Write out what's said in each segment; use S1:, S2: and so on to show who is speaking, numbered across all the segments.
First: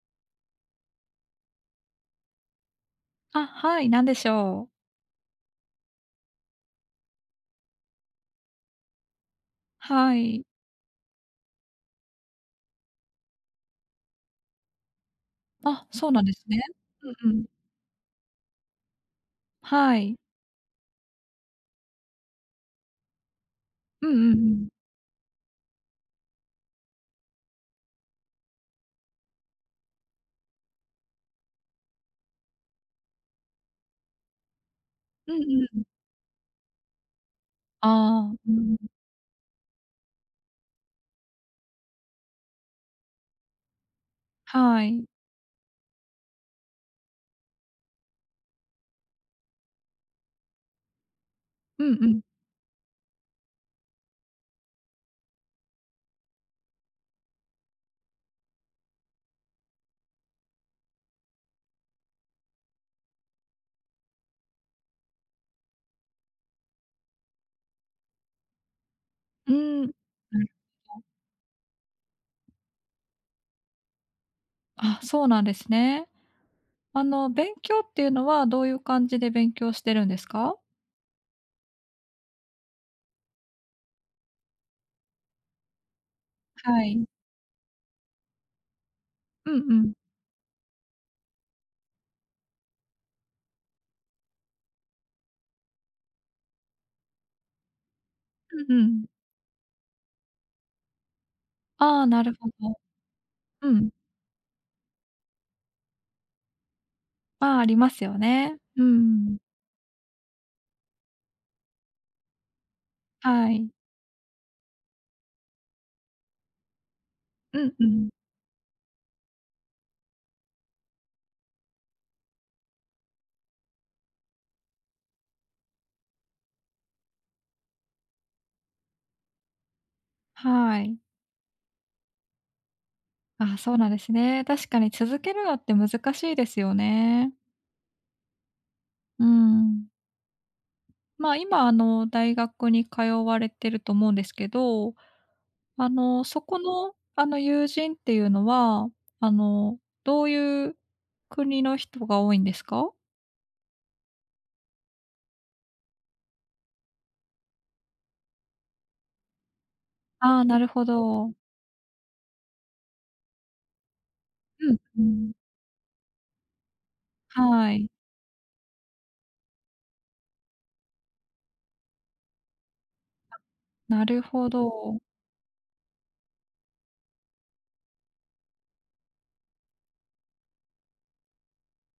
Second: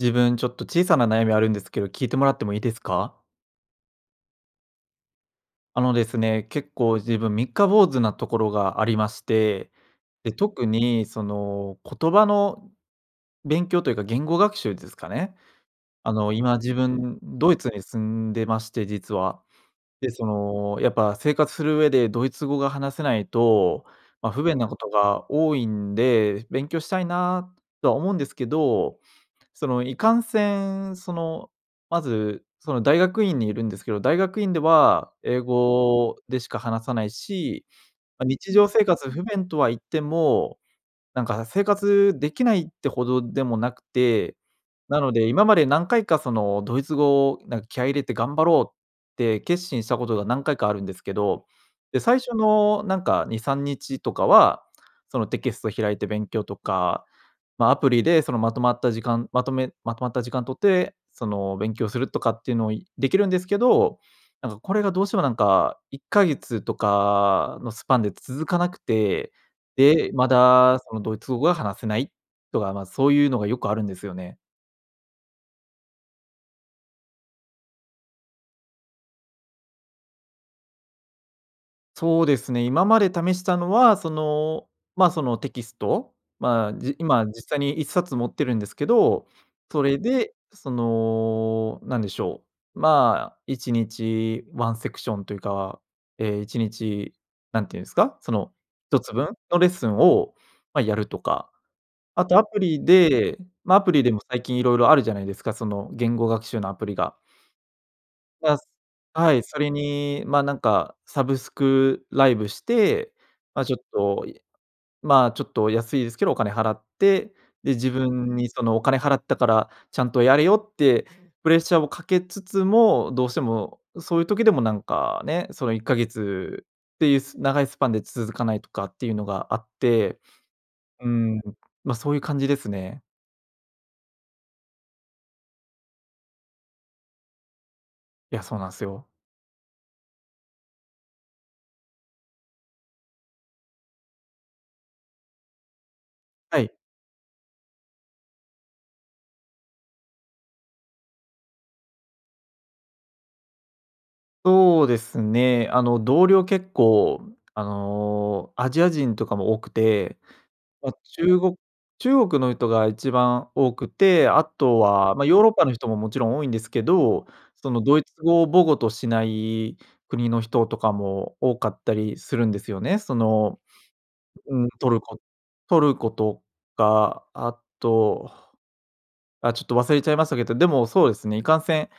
S1: 自分、ちょっと小さな悩みあるんですけど聞いてもらってもいいですか？
S2: あ、はい、何でしょう。
S1: あのですね、結構自分三日坊主なところがありまして、
S2: は
S1: で、
S2: い。
S1: 特にその言葉の勉強というか言語学習ですかね、
S2: あ、そう
S1: あ
S2: なん
S1: の
S2: です
S1: 今
S2: ね。
S1: 自分
S2: うんうん。
S1: ドイツに住んでまして、実は。
S2: は
S1: で、
S2: い。
S1: そのやっぱ生活する上でドイツ語が話せないと、
S2: うんう
S1: ま、
S2: ん
S1: 不
S2: う
S1: 便な
S2: ん。
S1: ことが多いんで、勉強したいなとは思うんですけど、そのいかんせん、その、まず、その大学院にいるんですけど、大学院では
S2: う
S1: 英
S2: んうん、うん。
S1: 語でしか話さないし、ま、
S2: ああ。う
S1: 日常
S2: ん。
S1: 生活不便とはいっても、なんか生活できないってほどでもなくて、
S2: は
S1: な
S2: い。
S1: ので、今まで何回かそのドイツ語をなん気合入れて頑張ろうって決心したことが何回かあるんですけど、
S2: うん
S1: で、
S2: う
S1: 最
S2: ん。
S1: 初のなんか2、3日とかは、そのテキスト開いて勉強とか、ま、アプリでそのまとまった時間、まとめまとまった時間とって、その勉強するとかっていうのをできるんですけど、なんかこれがどうしてもなんか1か月とかのスパンで続かなくて、
S2: うーん。うん。
S1: で、まだそ
S2: [unintelligible]
S1: のドイツ語が話せないとか、ま、そういうのがよくあるんですよね。
S2: あ、そうなんですね。あの勉強っていうのはどういう感じで勉強してるんですか？
S1: そうですね、今まで試したのは、その、ま、そのテキスト、まあ、
S2: は
S1: じ
S2: い。
S1: 今実際に1冊持ってるんですけど、
S2: うん
S1: そ
S2: うん。
S1: れでそのなんでしょう、まあ、1日ワンセクションというか、ええ、1日なんていうんですか、その、
S2: うんう
S1: ひと
S2: ん。
S1: つぶんのレッスンをまあやるとか、
S2: ああ、な
S1: あ
S2: る
S1: とア
S2: ほど。
S1: プリで
S2: う
S1: ア
S2: ん。
S1: プリでも最近いろいろあるじゃないですか、その言語学習のアプリが。
S2: ああ、ありますよね。
S1: だす
S2: うんう
S1: は
S2: ん。
S1: い、それに、まなんかサブスクライブして、
S2: は
S1: ま
S2: い。
S1: ちょっと、まあちょっと安いですけど、お金払って、
S2: う
S1: で
S2: んう
S1: 自
S2: ん。
S1: 分にそのお金払ったから、ちゃんとやれよってプレッシャーをかけつつも、どうしてもそういう時でもなんかね、その1か月っていう長いスパンで続かないとかっていうのがあって、
S2: はい。
S1: うーん、まそういう感じですね。
S2: ああ、そうなんですね。確かに続けるのって難しいですよね。
S1: いや、そうなんすよ。
S2: うーん。ま、今あの、大学に通われてると思うんですけど、あの、そこ
S1: はい。
S2: のあの友人っていうのは、あの、どういう国の人が多いんですか？
S1: そうですね、あの同僚結構あの、アジア人とかも多くて、
S2: ああ、なるほ
S1: あ、
S2: ど。
S1: 中国中国の人が一番多くて、あ
S2: うん。
S1: と
S2: ふー
S1: はま、
S2: ん。
S1: ヨーロッパの人ももちろん多いんですけど、
S2: は
S1: その
S2: い。
S1: ドイツ語を母語としない国の人とかも多かったりするんですよね。その、
S2: なるほ
S1: うん、ト
S2: ど。
S1: ルコトルコとか、あと、あ、ちょっと忘れちゃいましたけど、でもそうですね、いかんせん、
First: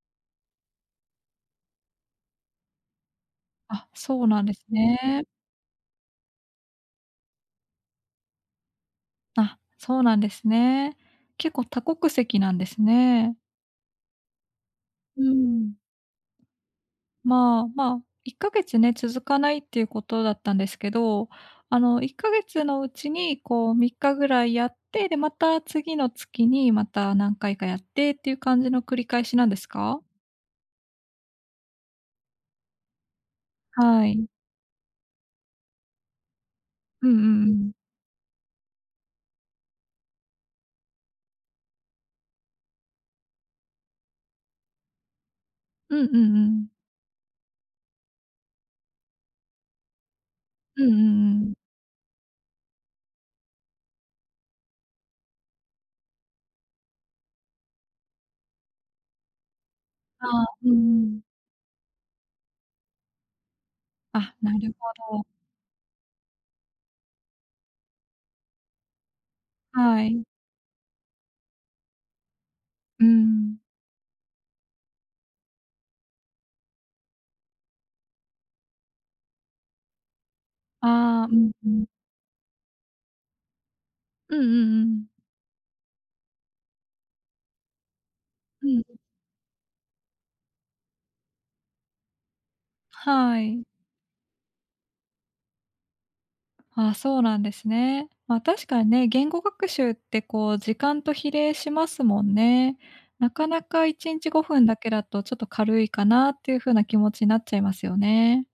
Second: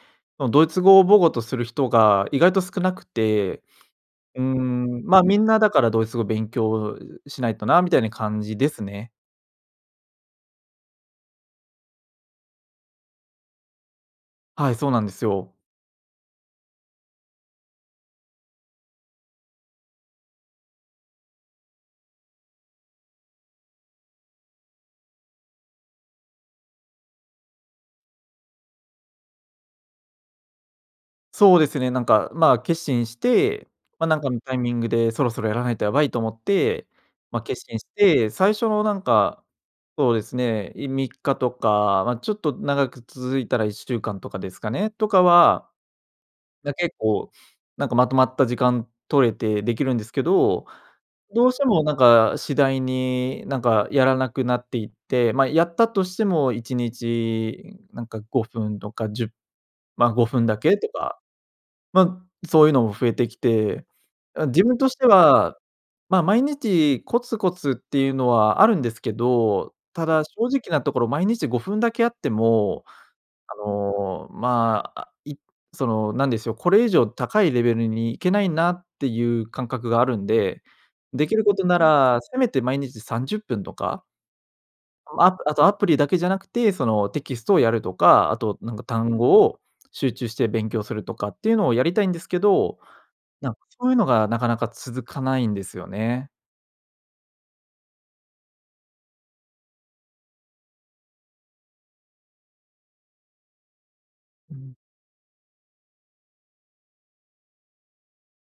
S1: ドイツ語を母語とする人が意外と少なくて、
S2: あ、そう
S1: うー
S2: なんです
S1: ん、ま、
S2: ね。
S1: みんなだからドイツ語を勉強しないとなみたいな感じですね。
S2: あ、そうなんですね。結構多国籍なんですね。
S1: はい、そうなんで
S2: う
S1: す
S2: ー
S1: よ。
S2: ん。まあ、ま、1か月ね、続かないっていうことだったんですけど、あの、1か月のうちにこう3日ぐらいやって、でまた次の月にまた、何回かやってっていう感じの繰り返しなんですか？
S1: そうですね、なんかまあ、決心して、
S2: は
S1: まあ、なん
S2: い。
S1: かのタイミングでそろそろやらないとやばいと思って、
S2: うんう
S1: ま、
S2: んう
S1: 決
S2: ん。
S1: 心して、最初のなんか、そうですね、い3日とか、ま、ちょっと長く続いたら1週間とかですかね、とかは、
S2: うんうんうん。
S1: ま、結構なんかまとまった時間取れてできるんですけど、
S2: うんうんう
S1: どう
S2: ん。
S1: してもなんか次第に、なんかやらなくなっていって、ま、やったとしても1日、なんか5分とか、10、ま、ご
S2: あ
S1: ふ
S2: あ、
S1: んだ
S2: う
S1: けと
S2: んう
S1: か、
S2: ん。
S1: ま、そういうのも増えてきて、
S2: あ、
S1: あ、
S2: な
S1: 自
S2: る
S1: 分として
S2: ほど。
S1: は、まあ毎日コツコツっていうのはあるんですけど、
S2: は
S1: ただ
S2: い。
S1: 正直なところ毎日5分だけあっても、
S2: うー
S1: あ
S2: ん。
S1: の、まあ、いその、なんでしょう、これ以上高いレベルに行けないなっていう感覚があるんで、で
S2: ああ、
S1: き
S2: う
S1: る
S2: ん
S1: こと
S2: う
S1: な
S2: ん。
S1: ら、せめて毎日30分とか
S2: うんうんうん。
S1: ま、あとアプリだけじゃなくて、その、テキストをやるとか、あと
S2: う
S1: なん
S2: ん、ん。
S1: か単語を集中して勉強するとかっていうのをやりたいんですけど、
S2: は
S1: なん
S2: い。
S1: そういうのがなかなか続かないんですよね。
S2: ああ、そうなんですね。まあ確かにね、言語学習ってこう時間と比例しますもんね。なかなかいちにちご
S1: う
S2: ふん
S1: ん。
S2: だけだとちょっと軽いかなっていうふうな気持ちになっちゃいますよね。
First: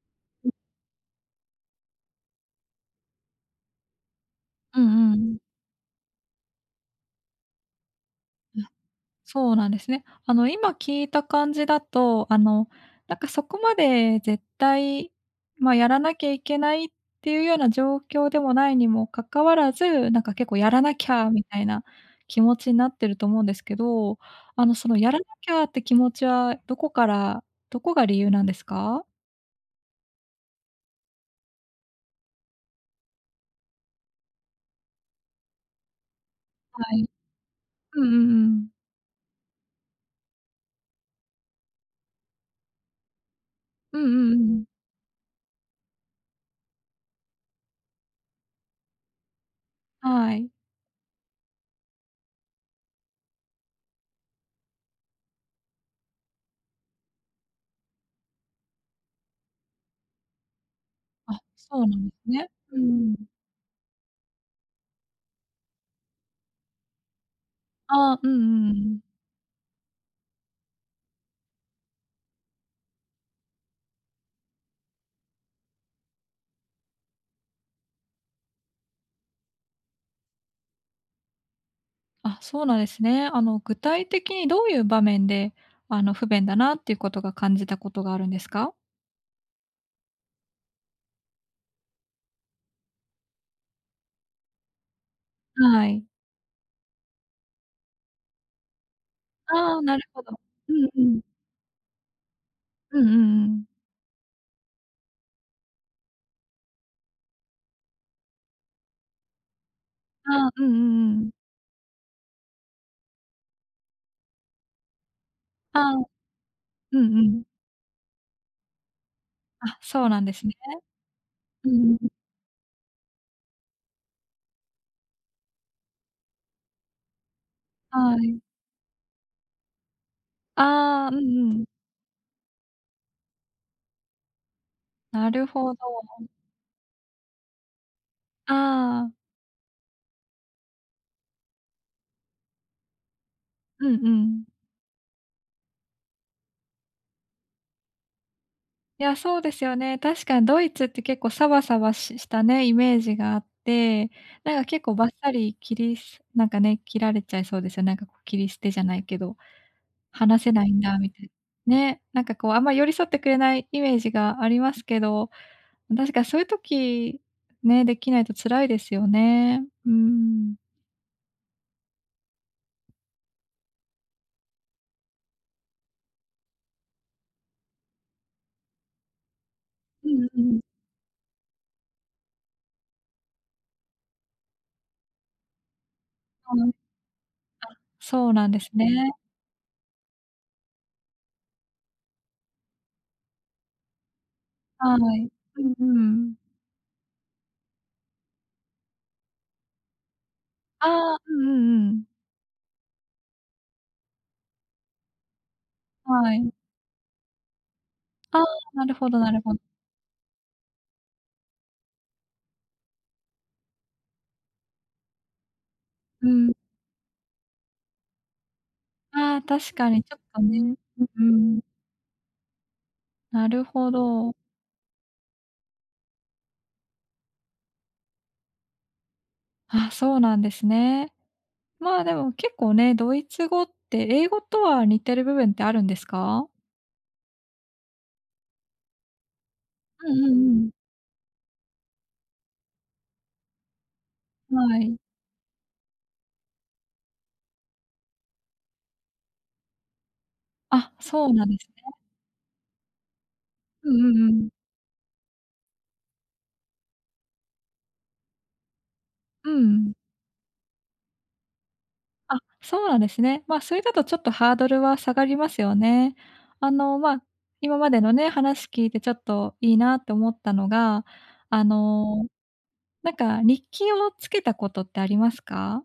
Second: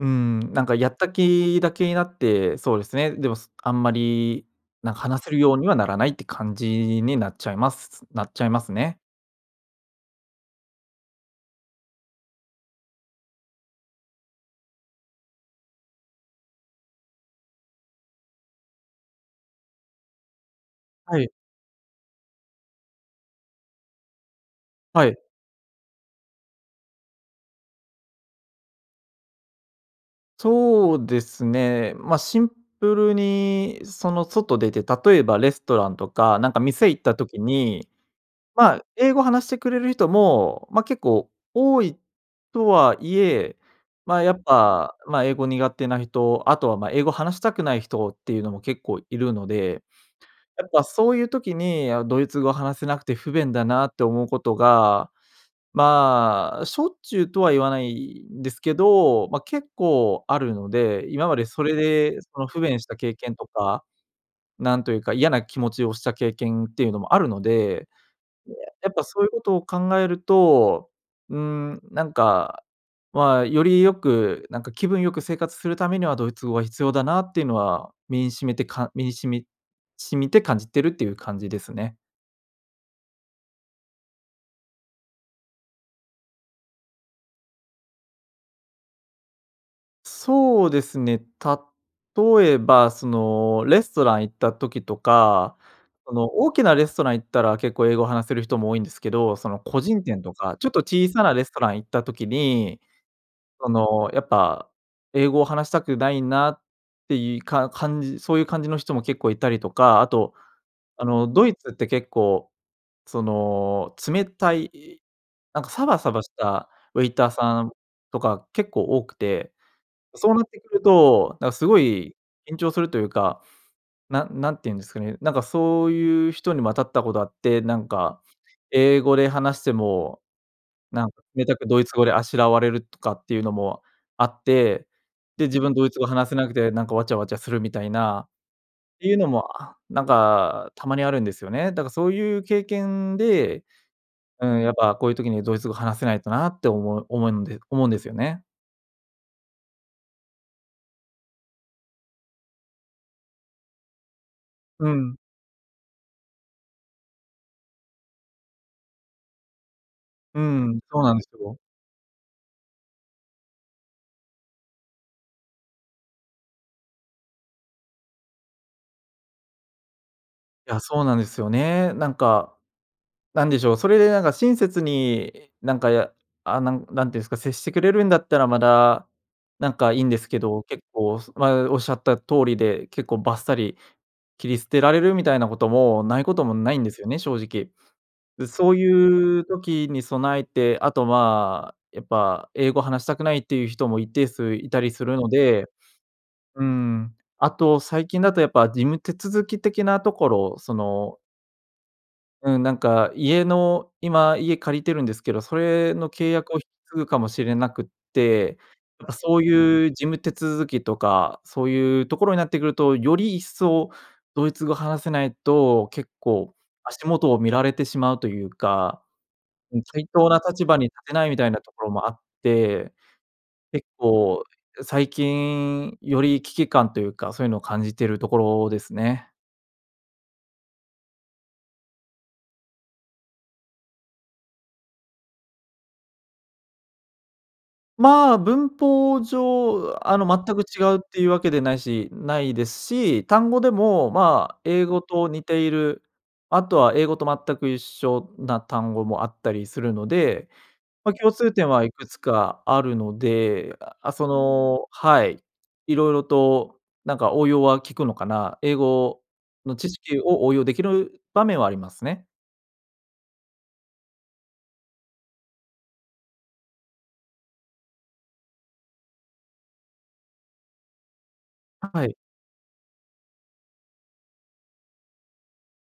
S1: うー
S2: うん。
S1: ん、なんかやった気だけになって、そうですね、でも、すあんまり
S2: う
S1: なんか
S2: んう
S1: 話せ
S2: ん。
S1: るようにはならないって感じになっちゃいますなっちゃいま
S2: あ、
S1: すね。
S2: そうなんですね。あの今聞いた感じだと、あの、なんかそこまで絶対、ま、やらなきゃいけないっていうような状況でもないにも関わらず、なんか結構「やらなき
S1: は
S2: ゃ」
S1: い。
S2: みたいな気持ちになってると思うんですけど、あのその
S1: は
S2: 「やら
S1: い。
S2: なきゃ」って気持ちはどこから、どこが理由なんですか？
S1: そうですね、ま、シンプルに、その、外出て、例えばレストランとかなんか
S2: は
S1: 店行っ
S2: い。
S1: た時に、
S2: うんうんうん。
S1: まあ英語話してくれる人も、ま、結構多いとはいえ、
S2: うんう
S1: まあや
S2: んう
S1: っ
S2: んうん。
S1: ぱ、まあ英語苦手な人、あとはまあ英語話したくない人っていうのも結構いるので、
S2: はい。
S1: やっぱそういう時に、「あ、ドイツ語話せなくて不便だな」って思うことが、まあしょっちゅうとは言わないんですけど、まあ結構あるので、今ま
S2: あ、
S1: でそれ
S2: そうなんで
S1: で
S2: す
S1: その
S2: ね。
S1: 不
S2: う
S1: 便
S2: ー
S1: した経
S2: ん。
S1: 験とか、なんというか嫌な気持ちをした経験っていうのもあるので、
S2: ああ、うんうんう
S1: やっ
S2: ん。
S1: ぱそういうことを考えると、うーんなんか、まあより良く、なんか気分良く生活するためにはドイツ語が必要だなっていうのは身に沁みてか身に沁み沁みて感じてるっていう感じですね。
S2: あ、そうなんですね。あの具体的にどういう場面で、あの、不便だなっていうことが感じたことがあるんですか？
S1: そうですね。例えばその、レストラン行った時とか
S2: はい。
S1: その、大きなレストラン行ったら結構英語を話せる人も多いんですけど、その、
S2: あ
S1: 個
S2: あ、な
S1: 人
S2: るほ
S1: 店
S2: ど。
S1: とか、ちょっ
S2: う
S1: と
S2: んう
S1: 小
S2: ん。
S1: さなレストラン行った時に、
S2: うんうんうん。
S1: その、やっぱ、英語を話したくないなっていか感じそういう感じの人も結構いたりとか。あと、
S2: ああ、うんう
S1: あ
S2: んう
S1: の
S2: ん。
S1: ドイツって結構、その、冷たい、なんか
S2: あ
S1: サ
S2: あ。
S1: バサバした
S2: う
S1: ウェイ
S2: んう
S1: ター
S2: ん。
S1: さんとか結構多くて、
S2: あ、そうなんで
S1: そうな
S2: す
S1: っ
S2: ね。
S1: てくると、な、す
S2: う
S1: ご
S2: ーん。
S1: い緊張するというか、なんなんて言うんですかね、なんかそういう人にも当たったことあって、なん
S2: は
S1: か、
S2: い。
S1: 英語で話しても、な
S2: あ
S1: ん
S2: あ、うん
S1: 冷
S2: う
S1: たく
S2: ん。
S1: ドイツ語であしらわれるとかっていうのもあって。
S2: な
S1: で、
S2: る
S1: 自
S2: ほ
S1: 分
S2: ど。
S1: ドイツ語話せなくてなんか、わちゃわちゃするみたいな、っ
S2: あ
S1: て
S2: あ。
S1: いうのもあなんかたまにあるんですよね。だからそういう経験で、
S2: うんう
S1: う
S2: ん。
S1: ん、「やっぱこういう時にドイツ語話せないとな」って思う思うんで思うんですよね。
S2: いや、そうですよね。確かにドイツって結構サバサバししたね、イメージがあって、なんか結
S1: う
S2: 構バッ
S1: ん。
S2: サリ切りすなんかね、切られちゃいそうです、なんかこう切り捨てじゃないけど、
S1: う
S2: 話せないん
S1: ん、
S2: だ
S1: そう
S2: み
S1: なんで
S2: た
S1: す
S2: い…
S1: よ。
S2: ね、なんかこうあんまり寄り添ってくれないイメージがありますけど。確かそういう時ね、できないと辛いですよね、うーん。
S1: いや、そうなんですよね。なんか、なんでしょう、それでなんか親切になんかやあ、なんなんていうんすか、接してくれるんだったら、まだなんかいい
S2: う
S1: んです
S2: ん
S1: け
S2: うん。
S1: ど、結構、まあ、おっしゃった通りで、結構バッサリ切り捨てられる、みたいなこともないことも
S2: あん。あ、
S1: ないんですよね、正直。
S2: そう
S1: で、
S2: なんです
S1: そう
S2: ね。
S1: いう時に備えて、あとまあ、やっぱ英語話したくないっていう人も一定数いたり
S2: は
S1: するの
S2: い。う
S1: で、
S2: んうん。
S1: うーん。あと最近だとやっぱ事務手続き的なところ、そ
S2: あ
S1: の
S2: あ、うんうんうん。
S1: うん、なんか家の、今家借りてるんですけど、それの契
S2: はい。
S1: 約を引き継ぐかもしれなくっ
S2: あ、
S1: て、
S2: なる
S1: なん
S2: ほ
S1: か
S2: どな
S1: そ
S2: る
S1: う
S2: ほど。
S1: いう事務手続きとか、そういうところになってくると、より一層ドイツ語話せないと、結
S2: うん。
S1: 構足元を見られてしまうというか、
S2: ああ、確
S1: うん
S2: かに
S1: 対
S2: ちょっ
S1: 等な
S2: とね。
S1: 立場に立
S2: うん
S1: てないみたい
S2: うん。
S1: なところもあって、
S2: なる
S1: 結
S2: ほど。
S1: 構、え最近、より危機感というか、そういうのを感じてるところですね。
S2: あ、そうなんですね。まあでも結構ね、ドイツ語って英語とは似てる部分ってあるんですか？
S1: まあ、文法上
S2: う
S1: あ
S2: ん
S1: の
S2: うんう
S1: 全
S2: ん
S1: く
S2: うん。
S1: 違うっていうわけでないしないですし、単語でもまあ
S2: は
S1: 英
S2: い。
S1: 語と似ている、あとは英語と全く一緒な単語もあったりするので、
S2: あ、
S1: ま、
S2: そう
S1: 共
S2: なん
S1: 通
S2: です
S1: 点は
S2: ね。
S1: いくつかあるので、
S2: うん
S1: あ、
S2: う
S1: そ
S2: んうん。
S1: のはい、色々となんか応用は効くのかな。英語
S2: うん
S1: の知
S2: うん。
S1: 識を応用できる場面はありますね。
S2: あ、そうなんですね。ま、それだとちょっとハードルは下がりますよね。あの、ま、今までのね、話聞いてちょっといいなって思ったのが、あ
S1: ははい。
S2: の、なんか日記をつけたことってありますか？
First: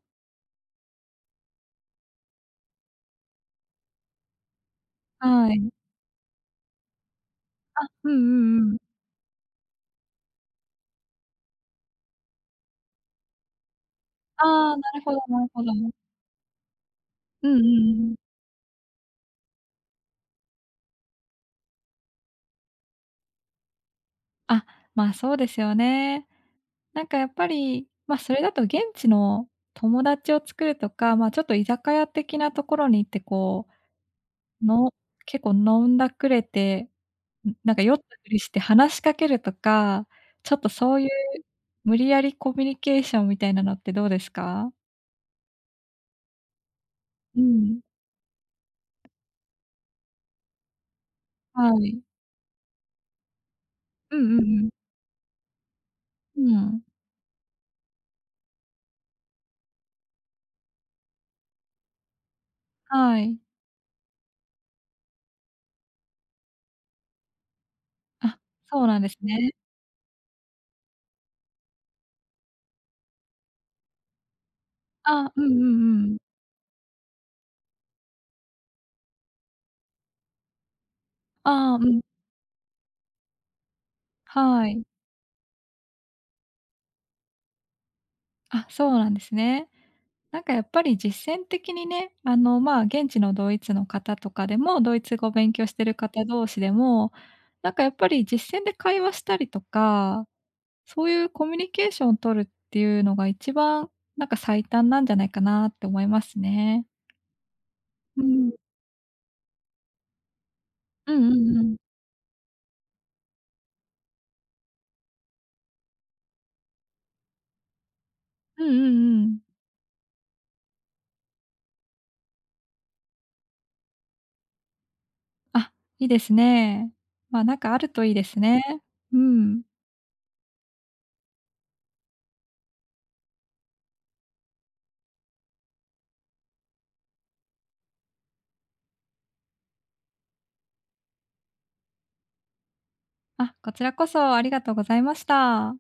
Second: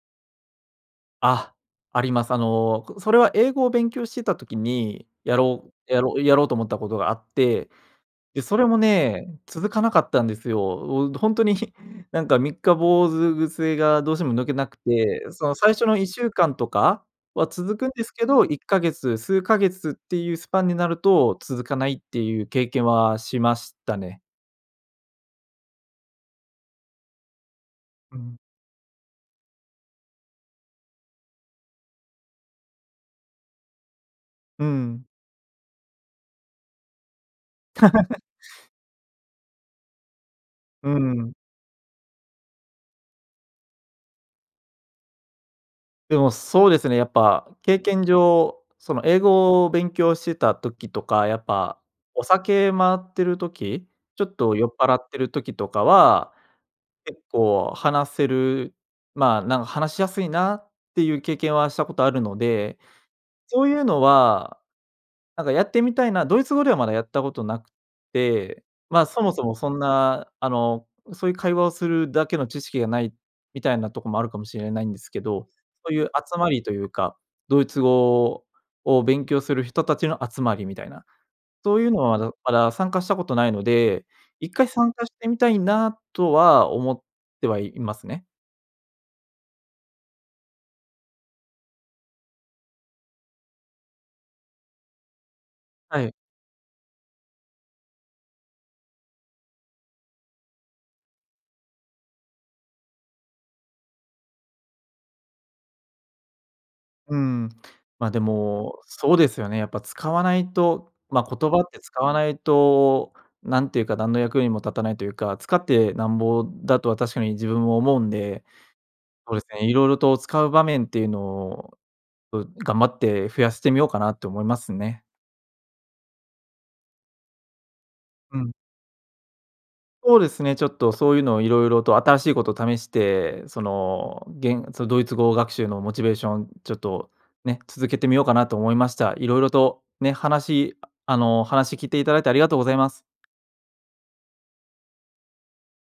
S1: あ、あります。あの、それは英語を勉強してた時に、や
S2: は
S1: ろ
S2: い。
S1: うやろうやろうと思ったことがあって、
S2: あ、うん
S1: で、そ
S2: う
S1: れ
S2: んう
S1: も
S2: ん。
S1: ね、続かなかったんですよ。うほんとに、ひなんか三日坊主癖がどうしても
S2: あ
S1: 抜けなく
S2: あ、なるほど
S1: て、
S2: な
S1: そ
S2: る
S1: の
S2: ほ
S1: 最初
S2: ど。
S1: の1週間とかは
S2: うんうん
S1: 続くんです
S2: うん。
S1: けど、1か月、数ヶ月っていうスパンになると続かないっていう経験はしましたね。
S2: あ、まあ、そうですよね。なんかやっぱり、ま、
S1: う
S2: そ
S1: ん。
S2: れだと現地の友達を作るとか、ま、ちょっと居酒屋的なところに行ってこ
S1: う
S2: う、の
S1: ん。
S2: 結構飲んだくれて、なんか酔った ふりして話しかけるとか、ちょっと
S1: う
S2: そういう
S1: ん。
S2: 無理やりコミュニケーションみたいなのってどうですか？
S1: でも、そうですね。やっ
S2: う
S1: ぱ経
S2: ん。
S1: 験上、その、英語を勉強してた時とか、やっ
S2: は
S1: ぱ
S2: い。
S1: お酒回ってる時、
S2: う
S1: ちょ
S2: ん
S1: っ
S2: う
S1: と
S2: んう
S1: 酔
S2: ん。
S1: っぱらってる時とかは、
S2: うん。
S1: 結構話せる、ま、なん話しやすいなっていう経験はしたことあるので、
S2: はい。
S1: そういうのは、なんかやってみたいな、ドイツ語ではまだやったことなく
S2: あ、
S1: て、
S2: そうなん
S1: ま、
S2: です
S1: そもそ
S2: ね。
S1: もそんな、あの、そういう会話をするだけの知識がないみたいなとこもあるかもしれないんですけ
S2: あ、うん
S1: ど、
S2: う
S1: そうい
S2: んう
S1: う
S2: ん。
S1: 集まりというか、ドイツ語を勉強する人たちの集まりみたいな、
S2: ああ、
S1: そ
S2: う
S1: ういう
S2: ん。
S1: のはどまだ参加したことないので、一
S2: は
S1: 回
S2: い。
S1: 参加してみたいなとは思ってはいますね。
S2: あ、そうなんですね。なんかやっぱり実践的にね、あの、ま、現地のドイツの方とかでも、ドイツ語を勉強してる
S1: はい。
S2: 方同士でも、なんかやっぱり実践で会話したりとか、そういうコミュニケーションを取るっていうのが一番なんか最短なんじゃないかなって思いますね。
S1: うーん、ま、で
S2: うん。
S1: もそうですよね。やっぱ使わないと、
S2: うん
S1: ま、
S2: う
S1: 言
S2: ん
S1: 葉
S2: う
S1: っ
S2: ん。
S1: て使わないと、なんていうか何の役にも立たないというか、使ってなんぼだとは確かに自分も思うんで、
S2: うんうんう
S1: そうで
S2: ん。
S1: すね、色々と使う場面っていうのを、う頑張って増やしてみようかなと思いますね。
S2: あ、いいですね。ま、なんかあるといいで
S1: う
S2: す
S1: ん。
S2: ね。うん。
S1: そうですね、ちょっとそういうのを色々と新しいことを試して、その、げんそドイツ語学習のモチベーションちょっとね、続けてみようかなと思いました。色々とね、話、あの、話聞いていただいてありがとうございます。
S2: あ、こちらこそありがとうございました。